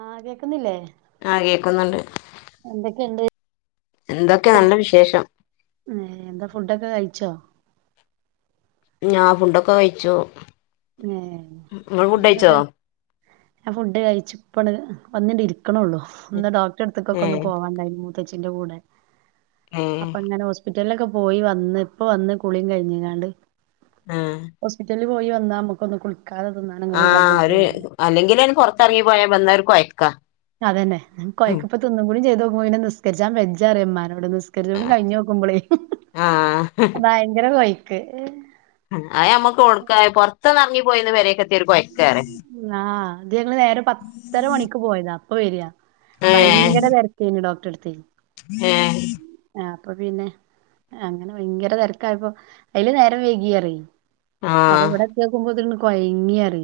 ആഹ് കേക്കുന്നില്ലേ? ആഹ് കേക്കുന്നുണ്ട് എന്തൊക്കെണ്ട്? എന്തൊക്കെ നല്ല വിശേഷം. ഏ എന്താ ഫുഡൊക്കെ കഴിച്ചോ? ആ ഫുഡ് ഒക്കെ കഴിച്ചു. ഏ നിങ്ങൾ ഫുഡ് ഒക്കെ കഴിച്ചോ കഴി ഞാ ഫുഡ് കഴിച്ചു പ്പാണ്ട് വന്നിണ്ടിരിക്ക ക്കണള്ളൂ ഇന്ന് ഡോക്ടറെ എട്ത്ത് ക്കൊക്കെ ഒന്ന് ഏഹ് പോവാണ്ടായിനി മൂത്തച്ചിന്റെ കൂടെ. ഏഹ് അപ്പൊ ഇങ്ങനെ ഹോസ്പിറ്റലിലൊക്കെ പോയി വന്ന് ഇപ്പ വന്ന് കുളിയും കഴിഞ്ഞിങ്ങാണ്ട് ആഹ് ഹോസ്പിറ്റലിൽ പോയി വന്നാ അ മ്മക്കൊന്ന് കുളി ആഹ് ഒര് അല്ലെങ്കിലന്നെ പൊർ ത്തെർങ്ങി പോയാ വന്നാര് കൊയ് ക്കാ. അതന്നെ കൊഴക്ക് പ്പോ തിന്നും കൂടി ചെയ്തോക്കുമ്പംപിന്നെ നിസ്കര്ച്ചാൻ വെജ്ജാറിയ മ്മാനോട് നിസ് നിസ്കര്ച്ചുകൊണ്ട് കഴിഞ്ഞോക്കുമ്പോളേ ആഹ് ഭയങ്കര കൊയ്‌ക്ക്. അയെമ്മക്ക് ഒട്ക്കായി പൊർത്ത് ന്നെർങ്ങി പോയെന്ന് പെരേക്ക ആ അത് ഞങ്ങള് നേരെ പത്തര മണിക്ക് പോയതാ പ്പ വരാ. ഭയങ്കര തെര്ക്കേനി ഡോക്ടറെ എട് ത്തേ ഏ. അപ്പൊ പിന്നെ അങ്ങനെ വയ്ങ്കര തെര്ക്കായപ്പോ അയ്ല് നേരം വൈകിയറേ. അപ്പം ആഹ് ഇവ്ടെ എത്തിയോക്കുമ്പോത്ത്ന് കൊയ്ങ്ങി അറ.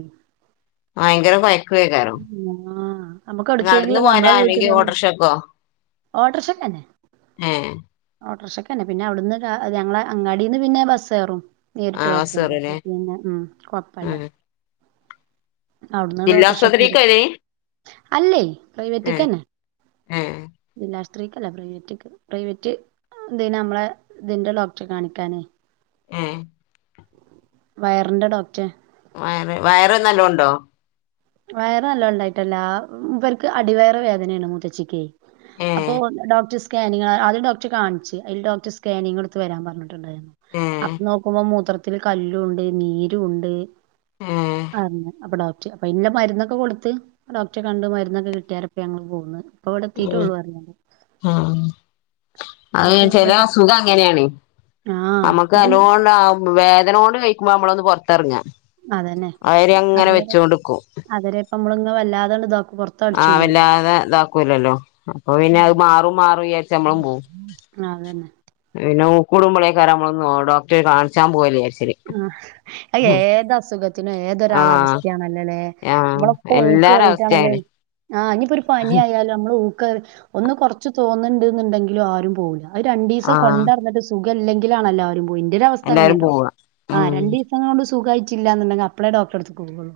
വയ്ങ്കര കൊയ്ക്കു ഏക്കാരം. ആഹ് നമുക്ക് നട്ന്ന് എവിടേക്കെങ്കിലും പോകലാല്ലെങ്കി ഓട്ടോർഷക്കോ? ഓട്ടോർഷക്കെ ന്നെ. ഏ. ഓട്ടോറിഷക്കെന്നെ പിന്നെ അവ് ടുന്ന് ഞങ്ങളെ അങ്ങാടിന്ന് പിന്നെ ബസ്സേറും. നേര്ട്ട് ആഹ് ബസ്ണ്ട്. ബസ്സേറുല്ലേ അപ്പ പിന്നെ ഉം കൊഴപ്പല്ല. ആഹ് അവിടുന്ന് ജില്ലാ ഓട്ടോറിക്ഷക്ക് വരും ആസ്പത്രിക്കേനി? അല്ലേ പ്രൈവറ്റ്ക്കന്നെ. ഏഹ് ജില്ലാ ത്രിക്കല്ല. പ്രൈവറ്റ്ക്ക്‌ പ്രൈവറ്റ് ന്തിനാ അമ്മളെ ഇതിന്റെ ഡോക്ടറെ കാണിക്കാനേ. ഉം. വയറ്ന്റെ ഡോക്റ്റെ. വയറ് വയറ് നല്ലോണ്ടോ. വയറ് നല്ലോം ഇണ്ടായിട്ടല്ല. ഇവർക്ക് അടിവയറ് വേദനേണ് മുത്തച്ചിക്കേ. അപ്പൊ ഏഹ് ഡോക്റ്റ് സ്കാനിങ് ആദ്യം ഡോക്റ്റെ കാണിച്ച്. അയില് ഡോക്റ്റ് സ്കാനിങ് ഇട്ത്ത് വരാൻ പർഞ്ഞ്ണ്. ട്ടുണ്ടായിരുന്നു. അപ്പ ഏഹ് നോക്കുമ്പോ മൂത്രത്തില് കല്ലും ണ്ട് നീരും ണ്ട്. ഏഹ് അർഞ്ഞ്. അപ്പൊ ഡോക് അപ്പയ്ന്ള്ള മര്ന്നൊക്കെ കൊടുത്ത് ഡോക്ടറെ കണ്ട് മരുന്നൊക്കെ കിട്ടിയാരപ്പ ഞങ്ങള് പോന്ന്. പ്പൊ ഉം ഇവടെത്തീട്ടുള്ളൂ അർഞ്ഞ് അഅ് ചെല അസുഖം അങ്ങനെയാണെ ആഹ് അമ്മക്ക് ഇത് നല്ലോണ്ട് ആവു വേദ ദനോണ്ട് വെയ്ക്കുമ്പോ നമ്മളൊന്ന് പൊർത്തെർങ്ങ. അതന്നെ അരെ അങ്ങനെ വെച്ചോണ്ട്ക്കും. നമ്മളിങ്ങ വല്ലാതണ്ട് താ ആഹ് വല്ലാതെ ഇതാക്കൂല്ലല്ലോ അപ്പൊ പിന്നെ അഅ് മാറും മാറും വിചാരിച്ച് നമ്മളും പോവും. ആ. പിന്നെ ഊക്കൂടുമ്പോളേക്കാരം നമ്മളൊന്ന് ഡോക്ടറെ കാണിച്ചാൻ പോല്. ആ അ ഏത് അസുഖത്തിനും ആഹ് ഏതൊരാളവസ്ഥയാണല്ലേലേ ഏ ആഹ് അമ്മളൊക്ക എല്ലാരെ അവസ്ഥേം ഊക്കേറിയിട്ടാണല്ലോ അങ്ങനെ ആഹ് ഇനിപ്പോ ഒരു പനി ആയാലും അമ്മള് ഊക്ക ഒന്ന് കൊർച്ച് തോന്ന് ണ്ട് ന്ന്ണ്ടെങ്കിലും ആരും പോവൂല്ല. അഅ് രണ്ടീസം ആഹ് കൊണ്ടട്ന്ന്ട്ട് സുഖം ഇല്ലെങ്കിലാണല്ലാരും പോയി ഇന്റെയ ഒരു അവസ്ഥ എല്ലാരും അങ്ങനെയാട്ടോ. പോവാ ആ ഉം രണ്ടീസം കൊണ്ട് സുഖായിട്ടില്ലന്നുണ്ടെങ്കി അപ്പളേ ഡോക്ടാറെടുത്തു പോവൊള്ളൂ.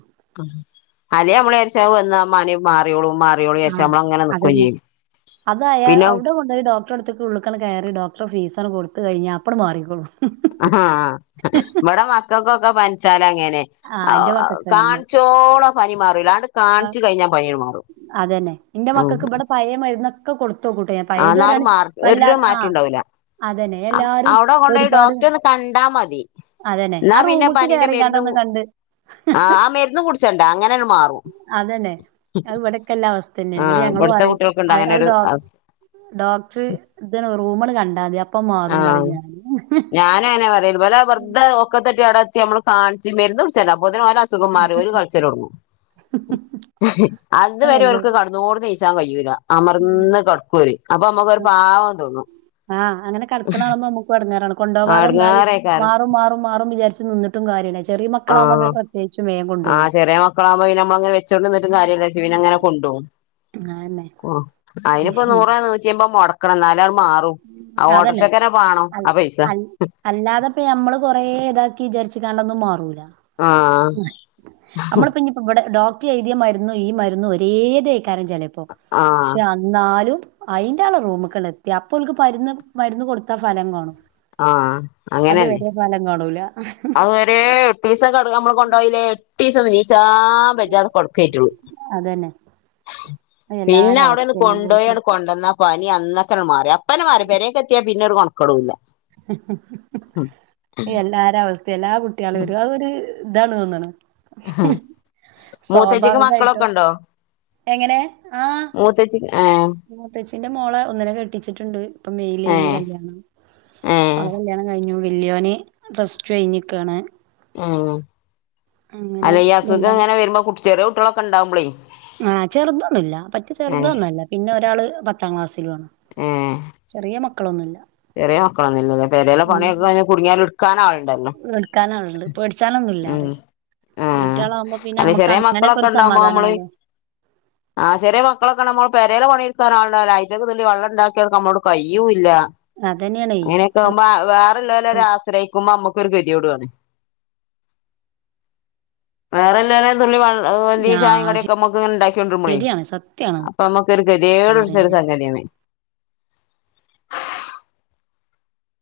അല്ലേ നമ്മള് വിചാരിച്ചും അത് വന്നാ മാറി മാറിയോളും മാറിയോളും ആ വിചാരിച്ച് നമ്മളങ്ങനെ നിക്കു അതന്നെ ചെയ്യും. പിന്നെ ഡേക്ടറെട്ത്ത്ക്ക് ഉള്ള്ക്ക് ആണ്ട് കേറി ഡോക്ടറെ ഫീസാണ്ട് കൊടട് ത്ത് കഴിഞ്ഞാ അപ്പങ്ങട് മാറിക്കോളും. ആ ഇബടെ മക്കക്കൊക്കെ പൻ ച്ചാല് അങ്ങനെ ആ എന്റെ ആഹ് മക്കൾക്ക് അങ്ങനെ കാണിച്ചോളം പനി മാറൂല അ ആ കാണിച്ച് കഴിഞ്ഞാ പനിഅങ്ങട് മാറും. അതന്നെ എന്റെ മക്കൾക്ക് ഇവിടെ പഴയ മരുന്നൊക്കെ കൊടുത്തു നോക്കൂട്ടോ ഞാൻ ആ പഴയത് എന്നാലും പറയാന് മാർ ഒരു വല്ലാതെ ആ മാറ്റോണ്ടാവൂല. അതന്നെ എല്ലാരും അവിടെ കൊണ്ട് പോയി ഒരുപാട് ഡോക്ടറെ ഒന്ന് കണ്ടാ മതി. അതന്നെ എന്നാ ആ പിന്നെ റൂമ്ക്ക് പനിന്റെ മെര്ന്നു, കേറിങ്ങാണ്ടൊന്ന് കണ്ട് ആഹ് ആ മെര്ന്നും കുടിച്ചണ്ട. അങ്ങനെ അതന്നെ. അത് ഇവിടെക്കെല്ലാ അവസ്ഥന്നെയാണ്. ആ എന്നിട്ട് ഞങ്ങള് ഇവിടുത്തെ പറയും കുട്ടികൾക്കുണ്ട് അങ്ങനെ അത് ഒരു ഡോക് ഡോക്ടറ് ഇത് റൂമങ്ങട് കണ്ടാ മതി. അപ് ആ ഞാനങ്ങനാ പറയല്. ഇവരെ വെറ്തെ ഒക്കത്തെ ത്തി ആടെ എത്തി നമ്മള് കാണിച്ച് മെര്ന്ന് കുടിച്ചേരാ [unintelligible] അസുഖം മാറി ഓര് കരച്ചില് തൊടങ്ങും. അത് വരെ അതെല്ലാം ഓർക്ക് കെടന്നോർമ്മ ക്കാൻ കയ്യൂല. ഉം അമർന്ന് കെടക്കു ഓര്. അപ്പൊ അമ്മക്കൊരു പാവം തോന്നു. ആഹ് അങ്ങനെ കെടക്കണ കാണുമ്പോ നമ്മക്കും എടങ്ങേറാണ്. കൊണ്ടുപോവാതെ നിന്നാല് ആടങ്ങേറേക്കാരം മാറും മാറും മാറും വിചാരിച്ച് നിന്നിട്ടും കാര്യല്ല വിചാ ചെറിയ മക്കളാവുമ്പോ ആഹ് അമ്മള് പ്രത്യേകിച്ച് വേഗം കൊണ്ടോവും. ആഹ് ചെറിയ ഇവനങ്ങനെ കൊണ്ടോവും. അതന്നെ ആഹ് അതിനിപ്പം ഉം നൂറോ നൂറ്റിയമ്പതും മൊടക്കണം. എന്നാല് അതന്നെ. അൽ ആ പൈസ അൽ അല്ലാതെ ഇപ്പ ഞമ്മള് കൊറേ ഇതാക്കി വിചാരി ച്ചിക്കാണ്ടൊന്നു മാറൂല. ആഹ് നമ്മളിപ്പം ഇവിടെ ഡോക് റ്റി എഴുതിയ മരുന്നു ഈ മരുന്നു ഒരേ ഇതേക്കാരം ചെലപ്പൊ. ആഹ് പക്ഷെ എന്നാലും അയിന്റാളെ റൂമ്ക്കണ്ടെ എത്തിയാ അപ്പോൾക്ക് മര്ന്ന് മരുന്ന് കൊടുത്താ ഫലം കാണും. ആഹ് അത് അങ്ങനെന്നെ വരെ ഫലം കാണൂല. അത് വരേ എട്ടീസം കെടന്ന് നമ്മള് കൊണ്ടോയീല്ലേ? എട്ടീസം നീ ച്ചാ ബേജാറ് കൊട്ക്കായിട്ടുള്ളൂ. അതന്നെ അത് പിന്നെ എല്ലാരെ അവസ്ഥ അവിടെയൊന്ന് കൊണ്ടോയി അങ്ങട് കൊണ്ടന്നാ പനി അന്നേക്കന്നെ മാറി. അപ്പന്നെ മാറി. പെരേയ്ക്കെത്തിയാ പിന്നെ ഒരു കൊണക്കേടു ഇല്ല. എല്ലാരെ അവസ്ഥയു എല്ലാ കുട്ട്യേളെയും ഒരു, അതൊരു ഇതാണ് തോന്നണ്. മൂത്തച്ചിക്ക് സ്വാഭാവികായിട്ടോ മക്കളൊക്കെ ഉണ്ടോ എങ്ങനെ? ആഹ് മൂത്തച്ചിക്ക് ഏഹ് മൂത്തച്ചീന്റെ മോളെ ഒന്നിനെ കെട്ടിച്ചിട്ട്ണ്ട്. ഇപ്പൊ മെയില് ഇനി ഏഹ് കല്യാണം. ഏഹ് അവളെ കല്ല്യാണം കഴിഞ്ഞു. വല്യോന് പ്ലസ് ടു കഴിഞ്ഞ് നിക്കാണ്. ഉം. അല്ല ഈ രണ്ടാമത്തെ അസുഖം ഇങ്ങനെ വരുമ്പോ കുട്ടി ചെറിയ കുട്ടികളൊക്കെ ഇണ്ടാവുമ്പളേ ആ ചെറുതൊന്നുല്ല. പറ്റ ചെറുതൊന്നു അല്ല. പിന്നെ ഒരാള് പത്താം ക്ലാസ്സിലും ആണ്. ഉം ചെറിയ മക് ചെറിയ മക്കളൊന്നു ഇല്ലല്ലേ? പെരേലെ പണിയൊക്കെ കഴിഞ്ഞ് കുട്ങ്ങിയാല് എട്ക്കാനാള് എട്ക്കാനാള്ണ്ട്. പേടിച്ചാനൊന്നുല്ലാറ്. ഉം വെല്യ ആഹ് കുട്ട്യാളാവുമ്പോ പിന്നെ അല്ല അമ്മക്ക് അങ്ങനെയൊക്കെ ഒരു സമാധാനാണല്ലോ. ആ ചെറിയ മക്കളൊക്കെ ആണേ അമ്മൾ പെരേലെ പണിയെട്ക്കാൻ ആള്ണ്ടാവൂല അയിന്റൊക്കെ ഒരു തുള്ളി വെള്ളം ഇണ്ടാക്കിയെട്ക്കാൻ അമ്മളോട് കയ്യു ഇല്ല. അതന്നെയാണേ അങ്ങനെയൊക്കെ ആവ്മ്പോ വേറുള്ളവരെ ആശ്രയിക്കുമ്പോ അമ്മുക്ക് ക്കൊരു ഗത്യേടു ആണ്. വേറൊള്ളാരെ ഒരു തുള്ളി വെൾ അത്പോലന്നീ ചായയും ആഹ് കടിയൊക്കെ ഇമ്മക്ക് ഇങ്ങനെ ഇണ്ടാക്കി കൊണ്ടര്മ്പളേ ശരിയാണ് സത്യാണത് അപ്പൊ അമ്മക്കൊരു ഗതികേട് പിടിച്ചൊരു പറയാന് സംഗതിയാണ്.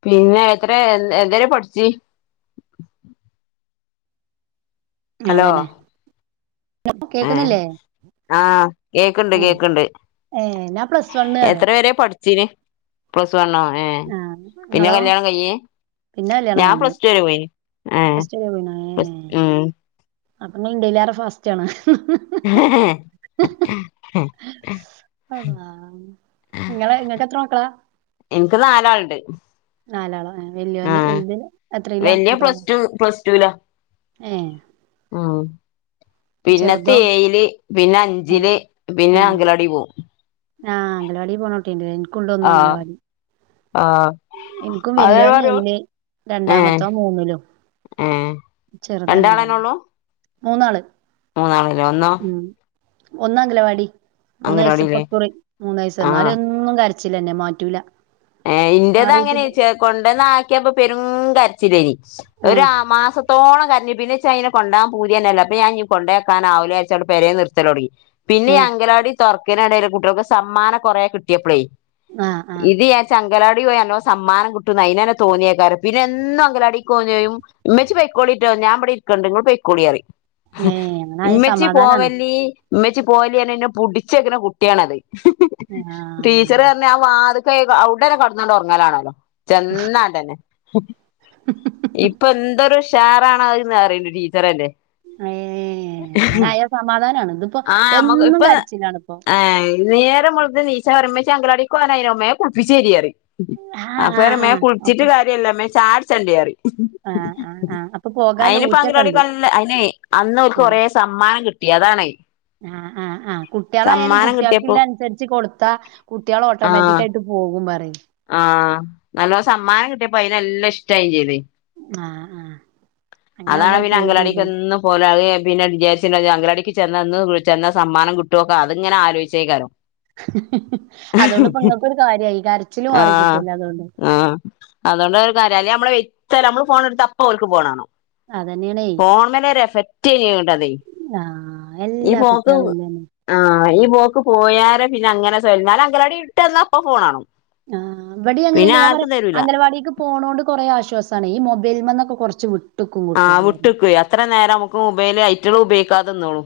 പിന്നെ എത്ര എന്ത്‌ വരെ പഠിച്ച്? ഹലോ അതന്നെ. കേക്ക്ന്നില്ലേ? ആ കേക്ക്ണ്ട് കേക്ക്ണ്ട്. ഏഹ് ഞാൻ പ്ലസ് വണ്ണ് പറയാ എത്ര വരയാ പഠി ച്ച്നി. പ്ലസ് വണ്ണോ? ഏഹ്? ആഹ് പിന്നെ ഇങ്ങളോ കല്യാണം കഴിഞ്ഞീ? പിന്നെ കല്യാണം ഞാൻ കഴിഞ്ഞു പ്ലസ് ടു വരെ പോയിന്. ഏഹ്. പ്ലസ് ഉം. അപ്പ ഇങ്ങള് എന്റയിലേറെ ഫാസ്റ്റാണ്. ഇങ്ങക്കെത്ര മക്കളാ? ണ്ട്. നാലാളോ ഏ വല്യോന് വല്ത് എത്രീലാ [unintelligible] റ്റൂലാ. ഏ ആഹ് പിന്നത്തെ ഏയില്, പിന്നെ അഞ്ചില് പിന്നെ അങ്കലവാടീ പോവും. ആ അംഗലവാടി പോണട്ടിണ്ട് ലേ. ഇൻക്കോണ്ടുന്നു ആഹ് അംഗലവാടി. ആഹ് ഇൻക്കും അതെ വല്യോന് പറയൂ ഏയില് ഏഹ് രണ്ടാമത്തോൻ മൂന്നിലും ഏഹ് രണ്ടാളെന്നെ ചെറുതങ്കലവാടില്. മൂന്നാള് മൂന്നാള് ലേ, ഒന്നോ? ഉം ഒന്ന് അംഗലവാടി. മൂന്ന്വയസ്സ് ഇപ്പ അങ്കലവാടില്ലേ ഇക്കുറി മൂന്നയസ് ആഹ് ഇന്നാലും എന്നും കര ച്ചിലെന്നെ മാറ്റൂല. ഏ ഇന്റത് അങ്ങനെ മാറിയിട്ടില്ല ചെ ക്കൊണ്ടന്നാക്കിയേപ്പം പെരും കരച്ചില്ലേനി. ഒരു ആഹ് ആ മാസത്തോളം കര ഞ്ഞ്. പിന്നെ ഇച്ച് അയ്നെ കൊണ്ടാവാൻ പൂത്യെന്നെല്ല. അപ്പം ഞാൻ ഞ് കൊണ്ടേ യാക്കാനാവൂല്ലാ ര്ച്ചാണ്ട് പെരേ നിർത്തലൊടങ്ങി. പിന്നിം ആഹ് അങ്കലവാടി തൊർക്ക്ണ എടേല് കുട്ട്യൾക്ക് സമ്മാനം കൊറേ കിട്ട്യേപ്പളെയ്. ആഹ് അ അംഗലാടി പോയ നല്ലോം സമ്മാനം കിട്ടുംന്ന് അയിനന്നെ തോന്നിയേക്കാരം. പിന്നെ എന്നും അങ്കലാടികോവും ചെയ്യും. ഇമ്മച്ചി പെയ്ക്കോ ളിട്ടോ ഞാൻ ഇബടെ ഇരിക്കണ്ട് ഇങ്ങള് പൊയ്ക്കോളിയറിം. ഏഹ് അങ്ങനായ ഇമ്മച്ചി സമാധാനാണ് പോവല്ലീ ഇമ്മച്ചി പോവല്ലീറന്ന് ഇന്നെ പുടിച്ചെക്ക്ണ കുട്ടിയാണത്. ആഹ് ടീച്ചറർഞ്ഞ് ആ വാ [unintelligible] അവ്ടെന്നെ കടന്നാണ്ട് ഒർങ്ങലാണല്ലോ ചെന്നാട്ടന്നെ. ഇപ്പൊന്തൊരു ഉഷാറാണാത് ന്ന്റിയ്ണ്ട് ടീച്ചറെന്നെ. ഏഹ് അങ്ങനെ ആയാ സമാധാനാണ്. ഇതിപ്പോ ആഹ് നമുക്ക് എന്നും ഇപ്പൊ കരച്ചിലാണിപ്പോ ഏഹ് [unintelligible] നേരം വെള്ത്ത് നീച്ചാ പറയും ഇമ്മച്ച്യേ അഗനവാടികൊവാനായിനോ മേം കുൾപ്പിച്ചെരീയറിം. ആഹ് അപ്പ ഞാ ആഹ് റിം മേം ആഹ് അപ്പൊ കുളിച്ചിട്ട് കാര്യല്ലാ മേം ചായുടിച്ചെണ്ടെറിയും. ആഹ് ആഹ് ആഹ് അപ്പൊ പോകാല്ല അയിന് ഇപ്പങ്കനാവാടി ഊറ്റൊക്കെണ്ട് പറിണല്ലാ അയിനേ അന്നോൽക്ക് ആഹ് കൊറേ സമ്മാനം കിട്ടി അതാണത്. ആഹ് ആഹ് ആഹ് കുട്ടിയേളായാലും കിട്ടിയപ്പോ കുട്ടികൾക്കില്ലെ അൻസരിച്ച് കൊടുത്താ കുട്ടിയേൾ ആഹ് ഓട്ടോമാറ്റിക് ആയിട്ട് പോ പോകും പറിം. ആഹ് നല്ലോം സമ്മാനം കിട്ടിയേപ്പം അയിനല്ല ഇഷ്ടായിം ചെയ്ത്. ആഹ് ആഹ് അങ്ങനെ അതാണ് ആവുമ്പോ പിന്നെ പോവും ചെയ്തോളും അങ്കലാടിക്കെന്നും പോവലാ അഹ് പിന്നെ വിജാര്ച്ച്ണത് അങ്കലാടിക്ക് ചെന്നാ ന്നും ചെന്നാ സമ്മാനം കിട്ടുവോക്കാ അത് ഇങ്ങനെ ആലോയിച്ചേക്കാരം. അതോണ്ട് ഇപ്പ ഇങ്ങക്കൊരു കാര്യായി കരച്ചില് മാറി കിട്ടിയല്ലൊ അതോണ്ട്. അതൊണ്ടരു കാര്യാ അല്ലെ നമ്മളെ വൈത്തലെ നമ്മള് ഫോണ് ഇട്ത്താ അപ്പോൽക്ക് ഫോണാണം. അതന്നെയാണേ ഫോണ്മല് ഒരു എഫക്റ്റേനി [unintelligible] ആഹ് ഈ എല്ലാ പോക്ക് കുട്ട്യാളും ഇല്ലന്നെ ആഹ് ഈ പോക്ക് പോ പോയാരെ പിന്നെ അങ്ങനെ സൊഅല്. ഇന്നാലങ്കലാടി വിട്ടന്നാ അപ്പം ഫോണാണം. ആഹ് ഇവടീ പിന്നെ അങ്ങനെന്ന. ഞാൻ പറിം ആർക്കും തരൂല അംഗലവാടിക്ക് പോണോണ്ട് കൊറെ ആശ്വാസാണെ ഈ മൊബൈൽമെന്നൊക്കെ കൊർച്ച് വ് ആഹ് വിട്ട് ക്ക്വോയി അത്ര നേരം നമുക്ക് മുബൈൽ അയ്റ്റേൾ ഉപയോഗിക്കാതന്നോളും.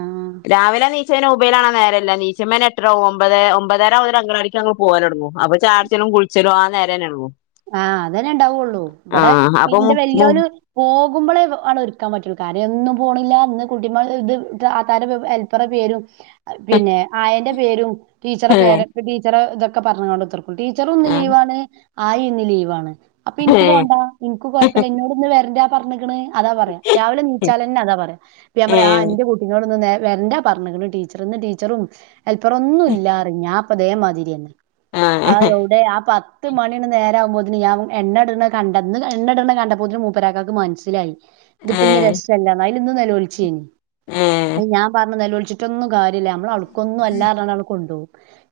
ആഹ് രാവിലെ നീചൈനാ ഉബയിലാണം നേരല്ല നീച്ചുംമ്പെന്നെ എട്ടരാവും. ഒമ്പതേ ഒമ്പതര ആവുമ്പോ അ കണവാടീക്ക് അങ്ങള് പോകലൊടങ്ങും അപ്പോ ചായുട്ച്ചലും കുളിച്ചലും ആ നേരെനെള്ളൂ. ആഹ് അതന്നെ ഇണ്ടാവൊള്ളൂ. ഇബടെ ആഹ് അപ്പൊ ഇന്റെ മു മു വലിയോന് പോ കുമ്പളേ വ ആണ്ടൊരുക്കാൻ പറ്റൊള്ളൂ. കാര്യെ ന്നും പോണില്ലാ ഇന്ന് കുട്ടിമാ ഇത് ആ [unintelligible] ഹെൽപ്പറെ പേരും അഹ് പിന്നെ ആയന്റെ പേരും ടീച്ചറെ പേര് ടീച്ചറെ ഇതൊക്കെ പറഞ്ഞ്ങ്ങാണ്ട് കുത്തർക്കും. ടീച്ചറുംന്ന് ആഹ് ലീവാണ് ആയി ഇന്ന് ലീവാണ്. അപ്പൊ ഇൻക്ക് പോണ്ടാ. ഇൻക്ക് കൊഴപ്പല്ലാ ഇന്നോട്ന്ന് വരണ്ടാ പർഞ്ഞിക്ണ്. അതാ പറയാ രാവിലെ നീച്ചാലന്നെ അതാ പറയാ അപ്പയാൻ പറയും ആ ഏഹ് ഇന്റെ കുട്ടിനോടിന്ന് നേ വര്ണ്ടാ പറഞ്ഞ്ക്ണ് ടീച്ചർ, ഇന്ന് ടീച്ചറും ഹല്പ്പറൊന്നും ഇല്ലാ പറിം ഞാൻ പ്പ തേ മാതിരിയെന്നെ. ആ എവ്ടെ ആ പത്ത് നേരാകുമ്പോത്ത്ന് ഞാൻ എണ്ണട്ണ കണ്ടന്ന് ഇന്ന് എണ്ണട്ണ കണ്ടപ്പോത്ത്നും മൂപ്പരാക്കാക്ക് മനസ്സിലായി. ഇത് ഇപ്പിഞ്ഞി രസല്ലാന്ന് അതിന് ഇന്ന് നൊലോൽച്ചേനി അത് ഞാൻ പറഞ്ഞ് നൊലോൽച്ചിട്ടൊന്നും കാര് ലാ നമ്മൾ അവട്ക്കൊന്നും അല്ലാ പറഞ്ഞാണ്ട് കൊണ്ടോകും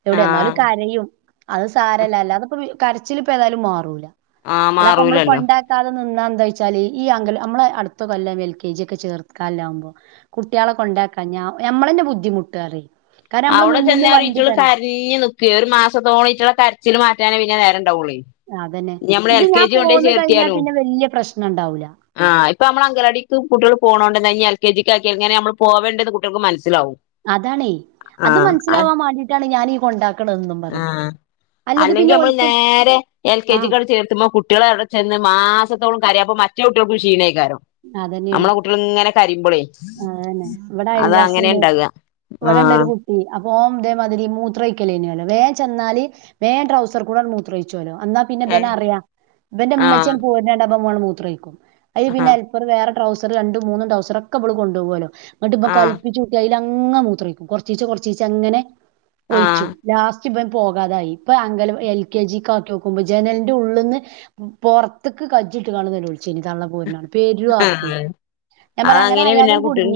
എവിടെ എന്നാലും ആഹ് കരയും. അത് സാരല്ല അല്ലാതപ്പം കരച്ചിലിപ്പതായാലും മാറൂല. ആഹ് അല്ലാ പ്പം നമ്മൾ മാറൂലല്ലോ കൊണ്ടാക്കാതെ ന്നാ എന്തായ്ച്ചാല് ഈ അങ്കലം നമ്മളെ അടുത്ത കൊല്ലം എൽ കെ ജി ക്കെ ചേർക്കല്ലാവുമ്പോ കുട്ട്യാളെ കൊണ്ട [unintelligible] ഞമ്മളെന്നെ ബുദ്ധിമുട്ട് അറി അഔടെ ചെന്നാല് ഇറ്റള് കരഞ്ഞ് നിക്കേ ഒരു മാസത്തോളം ഇറ്റളേ കരച്ചിൽ മാറ്റാനേ പിന്നെ നേര ട്ടവൊളി അതന്നെ ഇത് ഞാൻ പോന്ന് കഴിഞ്ഞാ പിന്നെ വല്ല്യ പ്രശ്നണ്ടാവൂല. ആ ഇപ്പ നമ്മള അങ്കലാടിക്ക് കുട്ട്യള് പോണോണ്ടന്നേ ഇഞ്ഞ് എൽ കെ ജിക്ക് ആക്കി എങ്ങനെ നമ്മൾ പോവേണ്ടെന്ന് കുട്ട്യൾക്ക് മനസ്സിലാവും. അതാണേ അത് ആഹ് മനസ്സിലാവാൻ മാണ്ടിട്ടാണ് ഞാനീ കൊണ്ടാക്ക്ണതന്നും പറിം. ആഹ് അല്ലെങ്കി നമ്മള് നേരെ എൽ കെ ജി ആഹ് ക്കാണ്ട് ചേർത്ത്മ്പോ കുട്ട്യള് അവിടെ ചെന്ന് മാസ [unintelligible] കരയുമ്പോ മറ്റേ കുട്ട്യൾക്കും ക്ഷീണേക്കാരം നമ്മെള കുട്ട്യള്ങ്ങനെ കരിമ്പളേ. ആന്നെ ഇവിടെ അത് അങ്ങനെ അയൽവാസിണ്ട് ഇണ്ടാക ഇവിടെണ്ടരു ആഹ് കു [unintelligible] അപ്പോ ഓൻ ഇതേമാതിരി മൂത്രഴ്ക്കലേനിലോ വേ ചെന്നാല് വേ ട്രൗസർ കൂടാണ്ട് മൂത്രഴ്ച്ചൊലോ. എന്നാ പിന്നെ ഇബന് ഏഹ് അറിയാ ഇബന്റെ ഇമ്മച്ചി ആഹ് പോര്ണ്ണ്ണ്ടാ ഇബം മൂത്രൊയിക്കും അയിന് പിന്നെ ആഹ് ഹെൽപ്പറ് വേറെ. ട്ടൗസർ രണ്ട്, മൂന്ന് ട്ടൗസർ ഒക്കെ ഇബള് കൊണ്ടോകല്ലോ ങ്ങട്ട് ഇബം ആഹ് കൽപിച്ചൂട്ടി അയില ങ്ങ മൂത്രയ്കും കൊർച്ചീച്ച കൊർച്ചീച്ചങ്ങനെ ഒിഴിച്ചും ആഹ് ലാസ് [unintelligible] ഇബൻ പോകാതായി ഇപ്പൊ അങ്കല എൽ കെ ജിക്ക് ആക്കിക്കുമ്പോ ജനല്ന്റെ ഉള്ള്ന്ന് പൊർത്ത്ക്ക് കജ്ജ്ട്ട് കാണ്ട് നെലോൽചേനി തള്ള പോര്ണ [unintelligible] ആഹ് പെരുആർപ്പേനി ഞാൻ പറ ങ്ങ [unintelligible] പിന്നെ കുട്ട്യൾ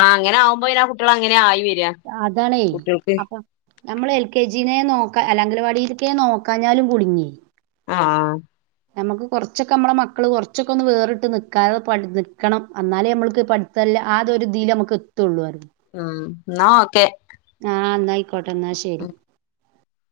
ആ അങ്ങനെ ആകുമ്പോന്നെ കുട്ട്യളങ്ങനെ ആയി വെ ആ അതാണേ അപ്പ നമ്മൾ എൽ കെ ജി [unintelligible] നെ നോക്ക അല്ല അങ്കനവാടിൽക്കെ നോക്കാഞ്ഞാലും കുടുങ്ങി. ആഹ്. നമ്മ്ക്ക് കുറച്ചൊക്കെ നമ്മള മക്കള് കുറച്ചൊക്കെ ഒന്ന് വേറിട്ട്നിക്കാതെ പഠ് [unintelligible] നിക്കണം എന്നാലേ നമ്മൾക്ക് പഠ്ത്ത ല്ല ആ തൊരുതിൽ നമ്ക്ക് എത്തുള്ളൂ. [unintelligible] ആ. ആ ന്നയ്ക്കോട്ടെ ന്നാ ശെരി.